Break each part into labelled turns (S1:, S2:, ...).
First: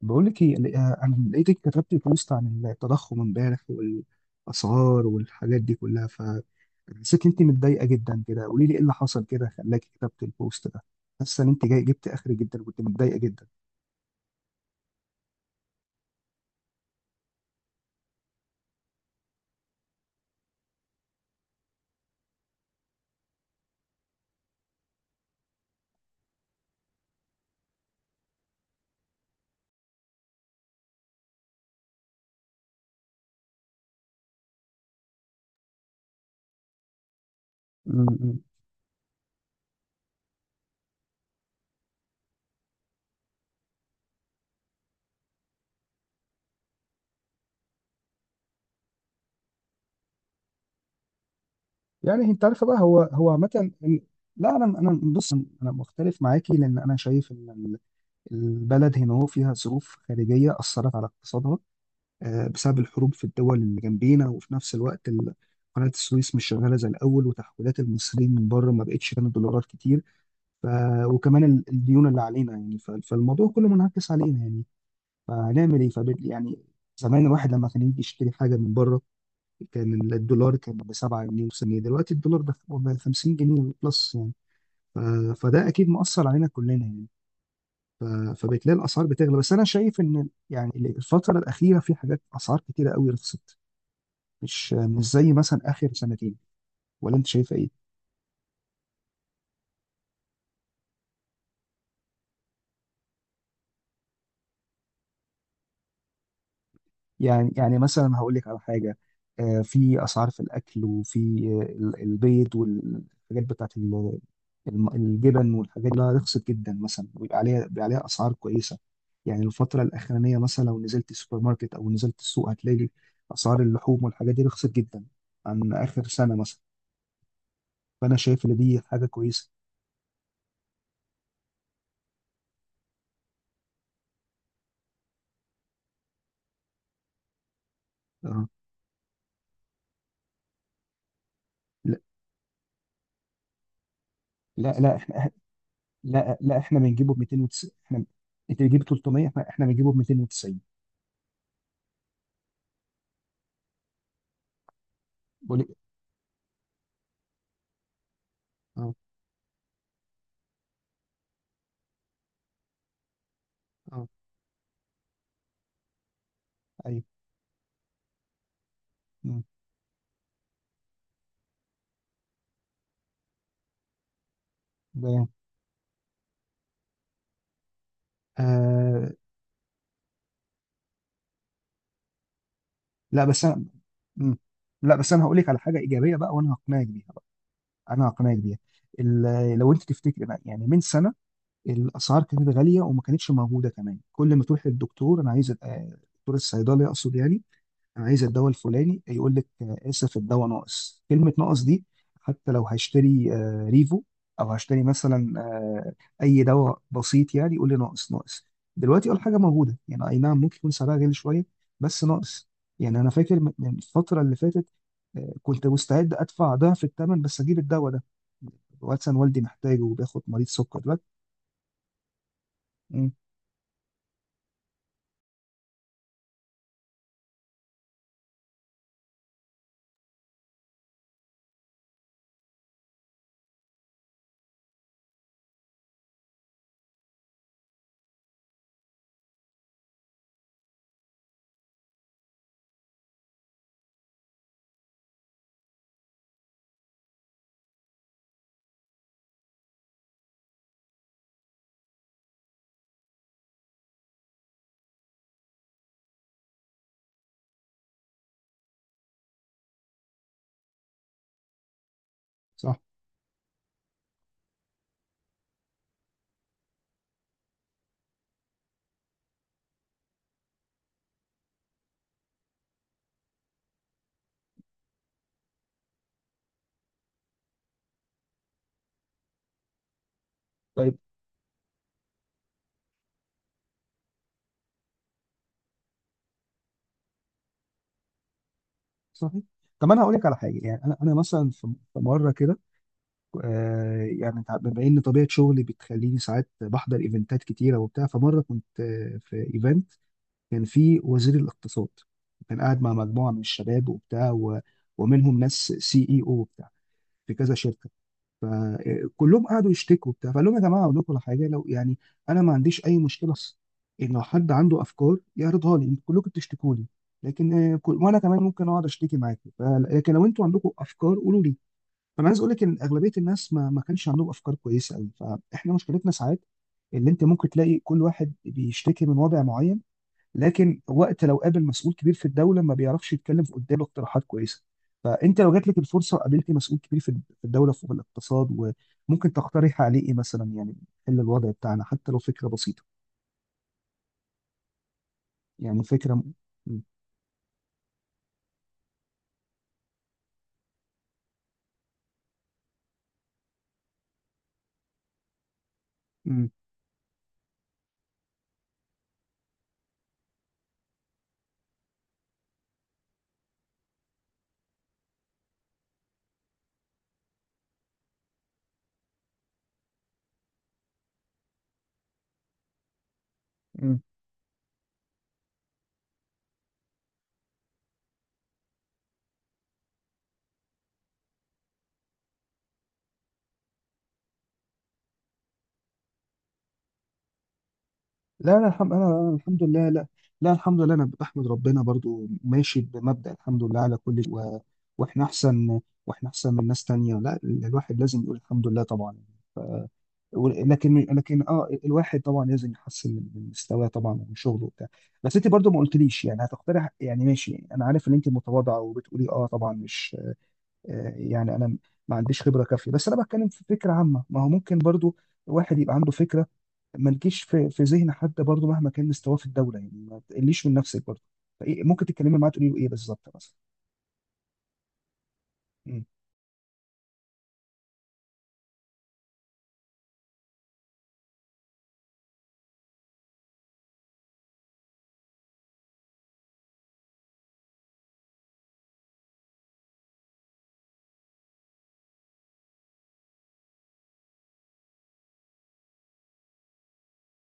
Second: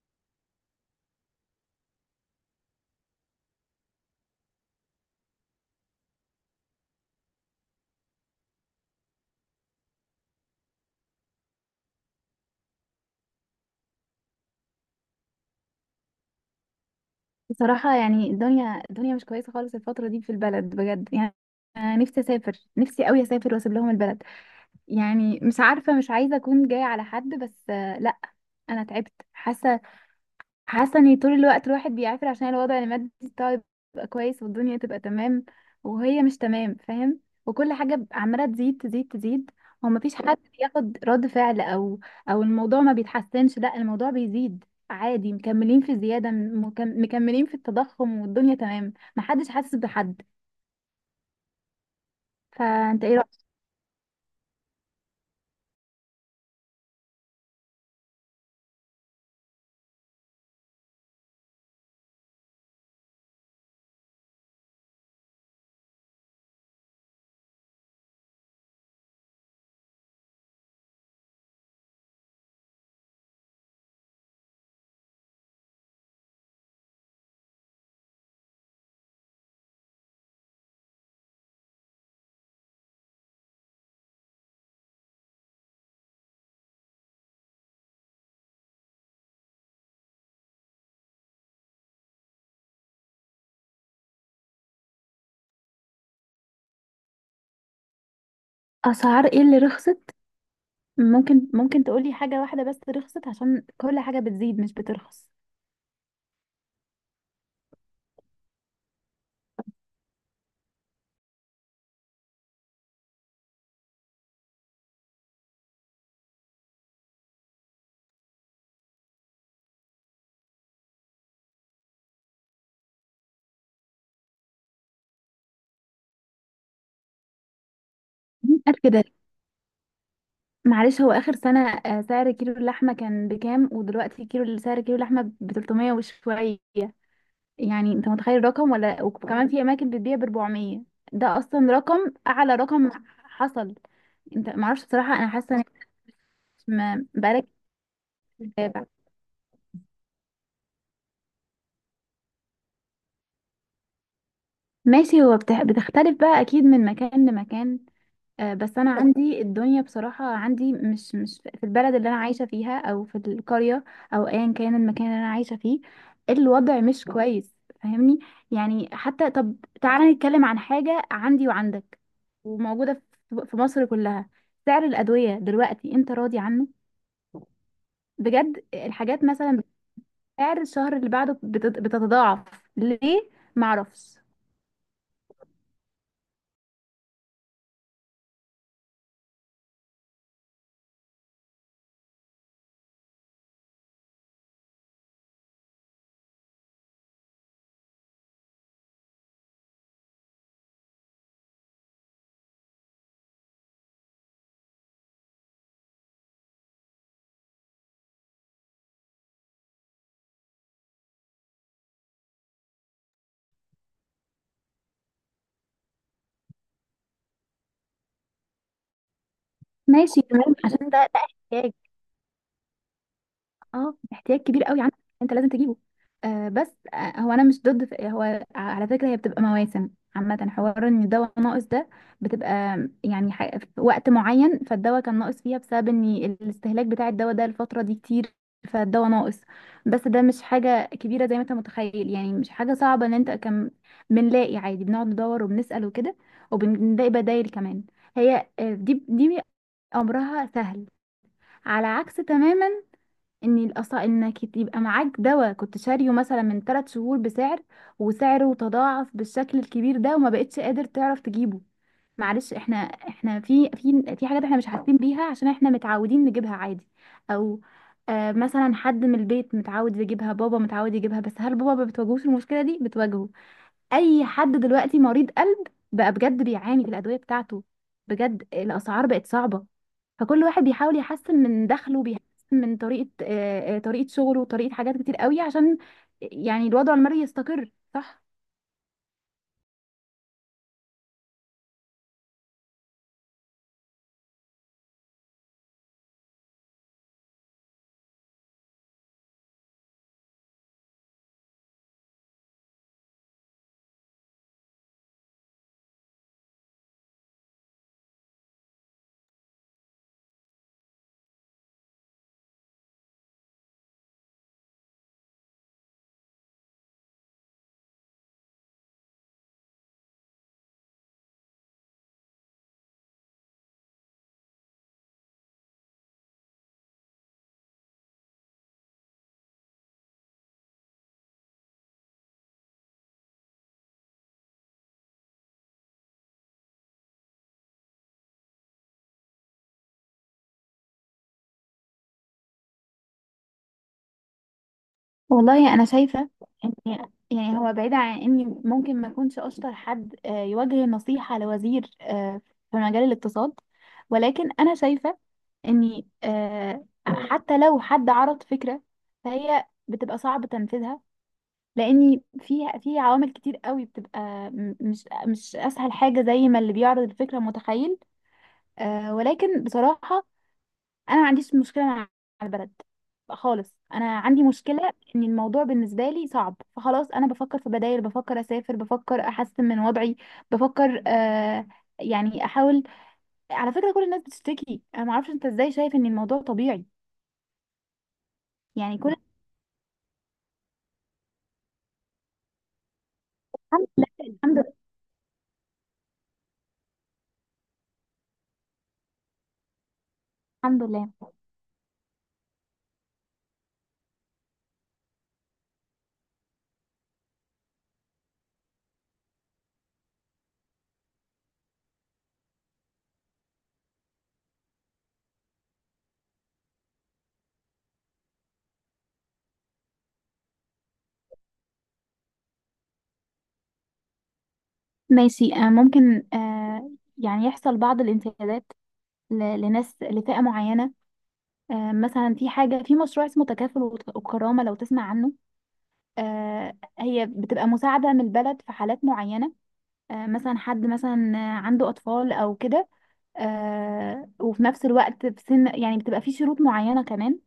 S1: بقول لك ايه، انا لقيتك كتبتي بوست عن التضخم امبارح والاسعار والحاجات دي كلها، فحسيت ان انت متضايقه جدا كده. قولي لي ايه اللي حصل كده خلاكي كتبت البوست ده. حاسه ان انت جاي جبت اخر جدا وكنت متضايقه جدا.
S2: بصراحة يعني الدنيا مش كويسة خالص الفترة دي في البلد بجد يعني. أنا نفسي أسافر، نفسي أوي أسافر وأسيب لهم البلد. يعني مش عارفة، مش عايزة أكون جاية على حد، بس آه، لأ. أنا تعبت، حاسة حاسه ان طول الوقت الواحد بيعافر عشان الوضع المادي بتاعه يبقى كويس والدنيا تبقى تمام، وهي مش تمام، فاهم؟ وكل
S1: م-م.
S2: عماله تزيد تزيد تزيد. هو مفيش حد بياخد رد فعل، او الموضوع ما بيتحسنش، لا الموضوع بيزيد عادي، مكملين في الزياده، مكملين في التضخم والدنيا تمام، محدش حاسس بحد.
S1: يعني انت عارفه بقى، هو
S2: فانت ايه
S1: هو
S2: رأيك؟
S1: عامه لا، انا بص، انا مختلف معاكي، لان انا شايف ان البلد هنا هو فيها ظروف خارجيه اثرت على اقتصادها، بسبب الحروب في الدول اللي جنبينا، وفي نفس الوقت قناة السويس مش شغالة زي الأول، وتحويلات المصريين من بره ما بقتش كانت دولارات كتير. ف... وكمان الديون اللي علينا يعني، فالموضوع كله منعكس علينا يعني. فهنعمل إيه؟ يعني، زمان الواحد لما كان يجي يشتري حاجة من بره، كان الدولار كان ب 7 جنيه، وسنة دلوقتي الدولار ده ب 50 جنيه بلس يعني. ف... فده أكيد مؤثر علينا كلنا يعني. ف... فبتلاقي الأسعار بتغلى، بس أنا شايف إن يعني الفترة الأخيرة في حاجات أسعار كتيرة قوي رخصت، مش زي مثلا اخر سنتين. ولا انت شايفه ايه؟
S2: اسعار ايه اللي رخصت؟ ممكن تقولي حاجه واحده بس رخصت، عشان كل حاجه بتزيد مش بترخص.
S1: يعني مثلا هقول لك على حاجه، في اسعار، في الاكل وفي البيض والحاجات بتاعت الجبن والحاجات دي رخصت جدا مثلا، ويبقى عليها، بيبقى عليها اسعار كويسه. يعني الفتره الاخرانيه مثلا لو نزلت السوبر ماركت او نزلت السوق هتلاقي اسعار اللحوم والحاجات دي رخصت جدا عن اخر سنه مثلا. فانا شايف ان
S2: مين
S1: دي
S2: قال
S1: حاجه
S2: كده؟
S1: كويسه.
S2: معلش، هو آخر سنة سعر كيلو اللحمة كان بكام؟ ودلوقتي كيلو، سعر كيلو اللحمة ب 300 وشوية، يعني انت متخيل
S1: آه.
S2: الرقم؟ ولا وكمان في أماكن بتبيع ب 400. ده أصلا
S1: لا
S2: رقم أعلى رقم حصل. انت
S1: لا
S2: معرفش،
S1: لا،
S2: بصراحة
S1: احنا.
S2: أنا حاسة إن
S1: لا لا، احنا بنجيبه ب
S2: بقالك
S1: 290 احنا. انت بتجيب
S2: متابع.
S1: 300، احنا بنجيبه ب 290.
S2: ماشي، هو
S1: بقول لك.
S2: بتختلف بقى أكيد من مكان لمكان. آه، بس
S1: اه.
S2: انا عندي الدنيا بصراحة، عندي مش في البلد اللي انا عايشة فيها، او في القرية،
S1: اه.
S2: او ايا كان المكان اللي انا عايشة فيه، الوضع
S1: ايوه.
S2: مش كويس، فاهمني؟ يعني حتى،
S1: مم.
S2: طب تعالى نتكلم عن حاجة عندي وعندك وموجودة في مصر كلها. سعر
S1: ده-
S2: الأدوية دلوقتي انت راضي عنه؟ بجد
S1: آه.
S2: الحاجات مثلا سعر الشهر اللي بعده بتتضاعف.
S1: لا
S2: ليه؟
S1: بس انا.
S2: معرفش.
S1: مم. لا بس انا هقول لك على حاجه ايجابيه بقى، وانا هقنعك بيها بقى. انا هقنعك بيها. لو انت تفتكر بقى يعني من سنه، الاسعار كانت غاليه وما كانتش موجوده كمان. كل ما تروح للدكتور، دكتور الصيدلي اقصد يعني، انا عايز الدواء الفلاني، يقول لك اسف الدواء ناقص. كلمه ناقص دي، حتى لو هشتري ريفو، او هشتري مثلا اي دواء بسيط يعني، يقول لي ناقص ناقص. دلوقتي اول حاجه موجوده يعني، اي نعم ممكن يكون سعرها غالي شويه بس ناقص. يعني انا فاكر من الفتره اللي فاتت، كنت مستعد ادفع ضعف الثمن بس اجيب الدواء ده. واتسن والدي محتاجه، وبياخد
S2: ماشي
S1: مريض
S2: تمام،
S1: سكر
S2: عشان ده
S1: دلوقتي.
S2: ده احتياج.
S1: امم
S2: اه، احتياج كبير قوي عندك، انت لازم تجيبه. آه بس، آه هو انا مش ضد، هو على فكره هي بتبقى مواسم عامه، حوار ان الدواء ناقص ده بتبقى، يعني في وقت معين فالدواء كان ناقص فيها بسبب ان الاستهلاك بتاع الدواء ده الفتره دي كتير، فالدواء ناقص. بس ده مش حاجه كبيره زي ما انت متخيل، يعني مش حاجه صعبه ان انت كم، بنلاقي عادي، بنقعد ندور وبنسال وكده، وبنلاقي بدايل كمان. هي آه، دي امرها سهل. على عكس تماما، ان انك يبقى معاك دواء كنت شاريه مثلا من 3 شهور بسعر، وسعره تضاعف بالشكل الكبير ده وما بقتش قادر تعرف تجيبه. معلش،
S1: صح.
S2: احنا في في حاجات احنا مش حاسين بيها عشان احنا متعودين نجيبها عادي. او آه مثلا حد من البيت متعود يجيبها، بابا متعود يجيبها، بس هل بابا ما بتواجهوش المشكلة دي؟ بتواجهه. اي حد دلوقتي مريض قلب بقى بجد بيعاني في الادويه بتاعته، بجد الاسعار بقت صعبه. فكل واحد
S1: طيب.
S2: بيحاول يحسن من دخله، بيحسن من طريقه آه، آه، طريقه شغله وطريقه حاجات كتير قوي عشان يعني الوضع المالي يستقر، صح.
S1: صحيح. طب انا هقول لك على حاجه يعني، انا مثلا في مره كده، يعني بما ان طبيعه شغلي بتخليني ساعات بحضر ايفنتات كتيره وبتاع، فمره كنت في ايفنت كان فيه وزير الاقتصاد، كان قاعد مع مجموعه من الشباب وبتاع، ومنهم ناس CEO وبتاع في كذا شركه. فكلهم قعدوا يشتكوا وبتاع، فقال لهم يا جماعه اقول لكم على حاجه، لو يعني انا ما عنديش اي مشكله اصلا، ان لو حد عنده افكار يعرضها لي. انتوا كلكم بتشتكوا لي لكن وانا كمان ممكن اقعد اشتكي معاكم لكن لو انتوا عندكم افكار قولوا لي. فانا عايز اقول لك ان اغلبيه الناس ما كانش عندهم افكار كويسه قوي. فاحنا مشكلتنا ساعات اللي انت ممكن تلاقي كل واحد بيشتكي من وضع معين، لكن وقت لو قابل مسؤول كبير في الدوله ما بيعرفش يتكلم في قدامه اقتراحات كويسه. فانت لو جات لك الفرصه وقابلتي مسؤول كبير في الدوله، في الاقتصاد، وممكن تقترح عليه ايه مثلا يعني، حل الوضع بتاعنا حتى لو فكره بسيطه.
S2: والله
S1: يعني
S2: انا
S1: فكره.
S2: شايفه ان،
S1: م...
S2: يعني هو بعيد عن اني ممكن ما اكونش اشطر حد آه، يوجه نصيحه لوزير آه، في مجال الاقتصاد، ولكن انا شايفه اني
S1: م...
S2: آه، حتى لو حد عرض فكره فهي بتبقى صعب تنفيذها، لاني فيها في عوامل كتير قوي، بتبقى مش اسهل حاجه زي ما اللي بيعرض الفكره متخيل. آه، ولكن بصراحه انا ما عنديش مشكله مع البلد خالص،
S1: م...
S2: انا عندي مشكله ان الموضوع بالنسبه لي صعب، فخلاص انا بفكر في بدائل، بفكر اسافر، بفكر احسن من وضعي، بفكر آه يعني احاول. على فكره كل الناس بتشتكي، انا ما اعرفش انت ازاي شايف ان الموضوع طبيعي؟
S1: لا لا، الحمد،
S2: يعني كل.
S1: الحمد لله، لا. لا الحمد لله، انا بحمد ربنا برضو، ماشي بمبدأ الحمد لله
S2: الحمد
S1: على
S2: لله.
S1: كل شيء
S2: الحمد لله.
S1: واحنا احسن واحنا احسن من ناس تانية، لا الواحد لازم يقول الحمد لله طبعا.
S2: الحمد
S1: لكن
S2: لله.
S1: الواحد طبعا لازم يحسن من مستواه طبعا، ومن شغله وبتاع. بس انت برضو ما قلتليش يعني هتقترح، يعني ماشي انا عارف ان انت متواضعة وبتقولي اه طبعا مش يعني انا ما عنديش خبرة كافية، بس انا بتكلم في فكرة عامة. ما هو ممكن برضو الواحد يبقى عنده فكرة ما تجيش في ذهن حد برضه، مهما كان مستواه في الدوله يعني، ما تقليش من نفسك برضه. فإيه ممكن تتكلمي معاه تقولي له ايه بالظبط مثلا؟
S2: ماشي آه،
S1: مم.
S2: ممكن آه، يعني يحصل بعض الانتهاكات لناس، لفئة معينة آه، مثلا في حاجة، في مشروع اسمه تكافل وكرامة، لو تسمع عنه. آه، هي بتبقى مساعدة من البلد في حالات معينة. آه، مثلا حد مثلا عنده أطفال أو كده، آه، وفي نفس الوقت في سن، يعني بتبقى في شروط معينة كمان،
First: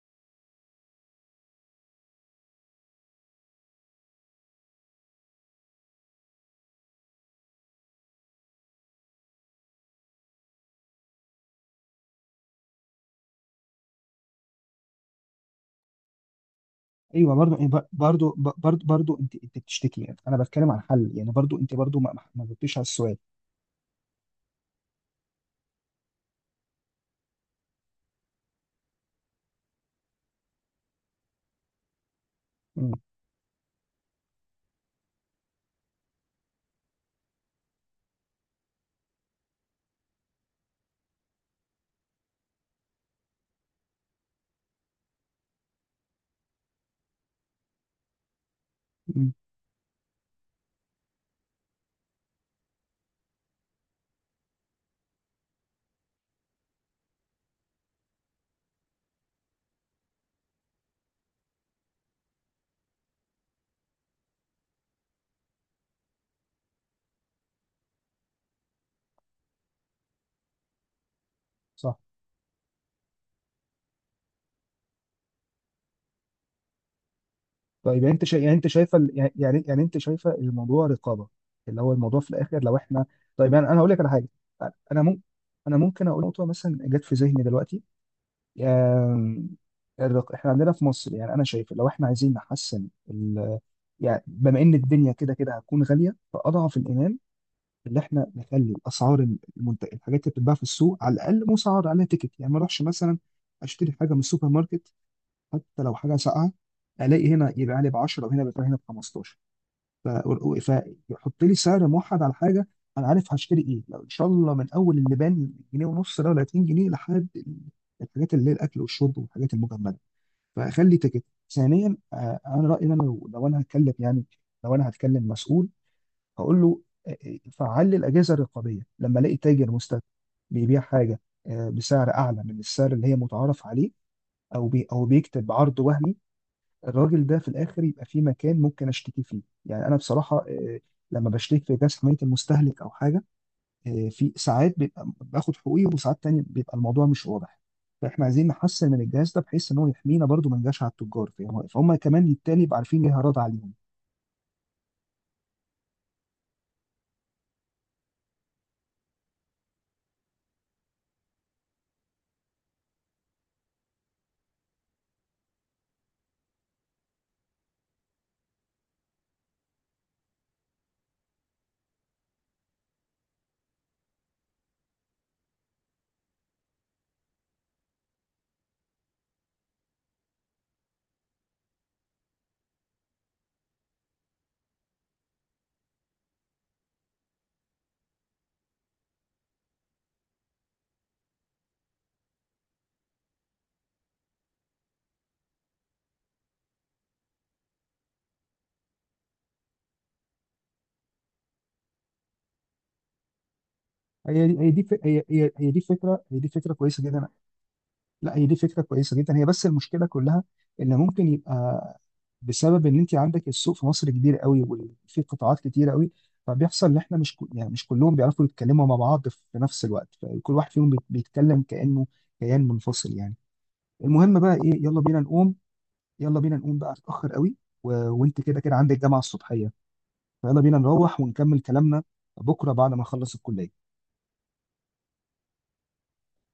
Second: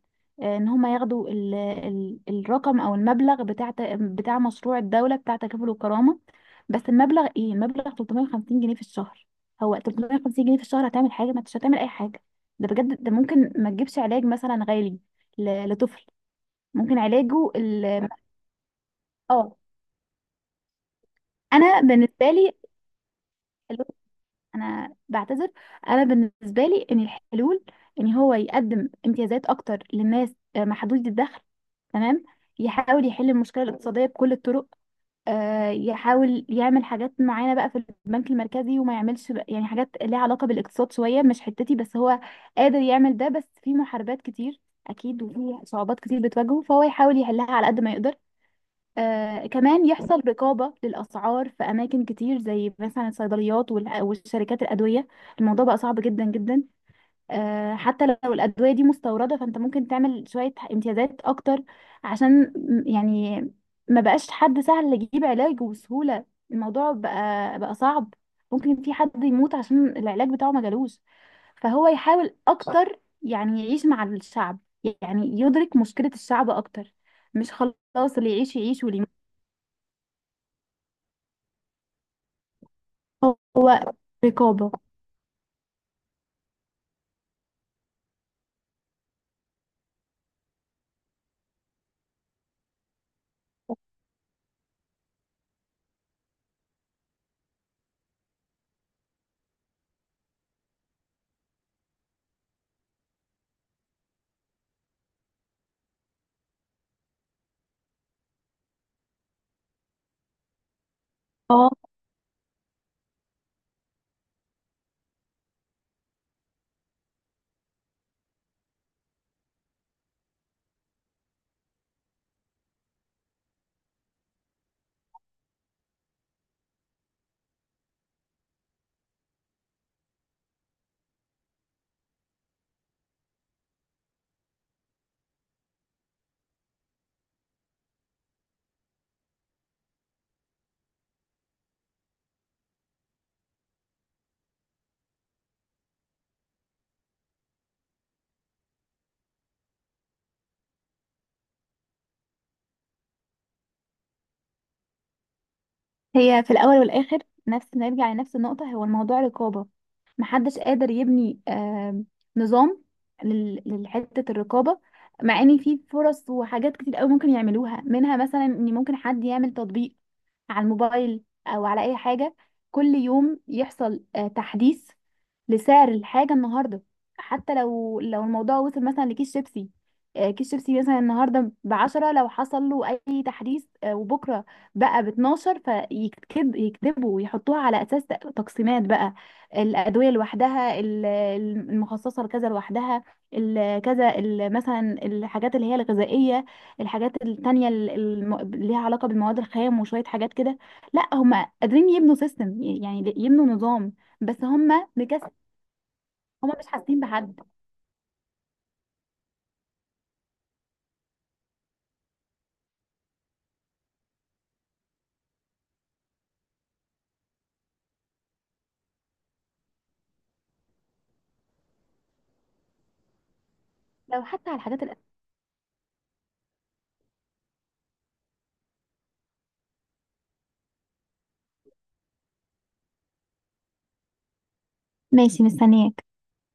S2: آه، إن هما ياخدوا ال الرقم أو المبلغ بتاع بتاع مشروع الدولة، بتاع تكافل والكرامة. بس المبلغ إيه؟ المبلغ 350 ج في الشهر. هو 350 ج في الشهر هتعمل حاجة؟ ما انتش هتعمل أي حاجة. ده بجد ده ممكن ما تجيبش علاج مثلا غالي لطفل، ممكن
S1: ايوه.
S2: علاجه
S1: برضه برضه
S2: ال،
S1: برضه ب- برضه برضه، انت
S2: اه
S1: انت بتشتكي يعني، انا بتكلم عن حل يعني. برضه انت
S2: انا
S1: برضه ما ما
S2: بالنسبه
S1: ما
S2: لي
S1: جبتيش على السؤال.
S2: الحلول، انا بعتذر، انا بالنسبه لي ان الحلول ان هو يقدم امتيازات اكتر للناس آه، محدودي الدخل، تمام.
S1: مم.
S2: يحاول يحل المشكله الاقتصاديه بكل الطرق، آه، يحاول يعمل حاجات معينه بقى في البنك المركزي وما يعملش يعني حاجات ليها علاقه بالاقتصاد شويه مش حتتي، بس هو قادر يعمل ده، بس في محاربات كتير اكيد وفي صعوبات كتير بتواجهه، فهو يحاول يحلها على قد ما يقدر.
S1: مم.
S2: آه كمان يحصل رقابة للأسعار في أماكن كتير زي مثلا الصيدليات والشركات الأدوية، الموضوع بقى صعب جدا جدا. آه حتى لو الأدوية دي مستوردة، فأنت ممكن تعمل شوية امتيازات أكتر عشان يعني ما بقاش حد سهل يجيب علاج بسهولة، الموضوع بقى صعب، ممكن في حد يموت عشان العلاج بتاعه ما جالوش. فهو
S1: صح.
S2: يحاول أكتر يعني يعيش مع الشعب، يعني يدرك مشكلة الشعب أكتر، مش
S1: طيب، يعني
S2: خلاص
S1: انت
S2: اللي
S1: يعني
S2: يعيش
S1: انت
S2: يعيش
S1: شايفه
S2: واللي،
S1: يعني انت شايفه الموضوع رقابه، اللي هو الموضوع في الاخر. لو احنا، طيب يعني
S2: هو
S1: انا هقول لك على حاجه.
S2: رقابة.
S1: انا ممكن انا ممكن اقول نقطه مثلا جت في ذهني دلوقتي، آم، احنا عندنا في مصر، يعني انا شايف لو احنا عايزين نحسن يعني، بما ان الدنيا كده كده هتكون غاليه، فاضعف الايمان اللي احنا نخلي الاسعار، المنتج، الحاجات اللي بتتباع في السوق على الاقل مسعر عليها تيكت. يعني ما اروحش مثلا اشتري حاجه من السوبر ماركت، حتى لو حاجه ساقعه، الاقي هنا يبقى عليه ب 10 وهنا بيبقى هنا ب 15. ف- و- فيحط لي
S2: اه
S1: سعر موحد على حاجه، انا عارف هشتري ايه لو ان شاء الله، من اول اللبان جنيه ونص ده ولا 2 جنيه لحد الحاجات اللي هي الاكل والشرب والحاجات المجمده، فاخلي تيكت. ثانيا، انا رايي إن انا، لو لو انا هتكلم يعني، لو انا هتكلم مسؤول، هقول له فعل لي الاجهزه الرقابيه. لما الاقي تاجر مستثمر بيبيع حاجه بسعر اعلى من السعر اللي هي متعارف عليه، او بيكتب عرض وهمي، الراجل ده في الاخر يبقى في مكان ممكن اشتكي فيه. يعني انا بصراحه لما بشتكي في جهاز حمايه المستهلك او حاجه، في ساعات بيبقى باخد حقوقي، وساعات تانية بيبقى الموضوع مش واضح. فاحنا عايزين نحسن من الجهاز ده، بحيث ان هو يحمينا برضو، ما نجاش على التجار. فاهم؟ فهم كمان بالتالي يبقى عارفين ليه هرد عليهم.
S2: هي في الأول والآخر، نفس، نرجع لنفس النقطة، هو الموضوع رقابة، محدش قادر يبني نظام لحتة الرقابة، مع ان في فرص وحاجات كتير قوي ممكن يعملوها، منها مثلا ان ممكن حد يعمل تطبيق على الموبايل او على اي حاجة، كل يوم يحصل آه، تحديث لسعر الحاجة النهاردة، حتى لو الموضوع وصل مثلا لكيس شيبسي، آه، كيس شيبسي مثلا النهاردة ب 10، لو حصل له أي تحديث آه، وبكرة بقى ب 12، فيكتب يكتبوا ويحطوها على أساس تقسيمات بقى، الأدوية لوحدها المخصصة لكذا لوحدها، مثلا الحاجات اللي هي الغذائية، الحاجات التانية اللي ليها علاقة بالمواد الخام وشوية حاجات كده. لا هم قادرين يبنوا سيستم، يعني يبنوا نظام، بس
S1: هي دي هي
S2: هم،
S1: دي هي هي هي دي فكره هي دي
S2: هما مش
S1: فكره
S2: حاسين
S1: كويسه جدا.
S2: بحد،
S1: لا، هي دي فكرة كويسة جدا، هي. بس المشكلة كلها إن ممكن يبقى بسبب إن أنت عندك السوق في مصر كبير قوي، وفي قطاعات كتير قوي. فبيحصل إن إحنا مش يعني مش كلهم بيعرفوا يتكلموا مع بعض في نفس الوقت، فكل واحد فيهم بيتكلم كأنه كيان منفصل يعني.
S2: لو
S1: المهم
S2: حتى
S1: بقى
S2: على
S1: إيه،
S2: الحاجات
S1: يلا
S2: الأساسية.
S1: بينا نقوم. بقى اتأخر قوي، وأنت كده كده عندك جامعة الصبحية، فيلا بينا نروح ونكمل كلامنا بكرة بعد ما نخلص الكلية.
S2: ماشي مستنياك،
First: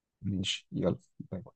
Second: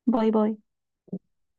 S2: باي باي.
S1: ماشي يلا. باي باي.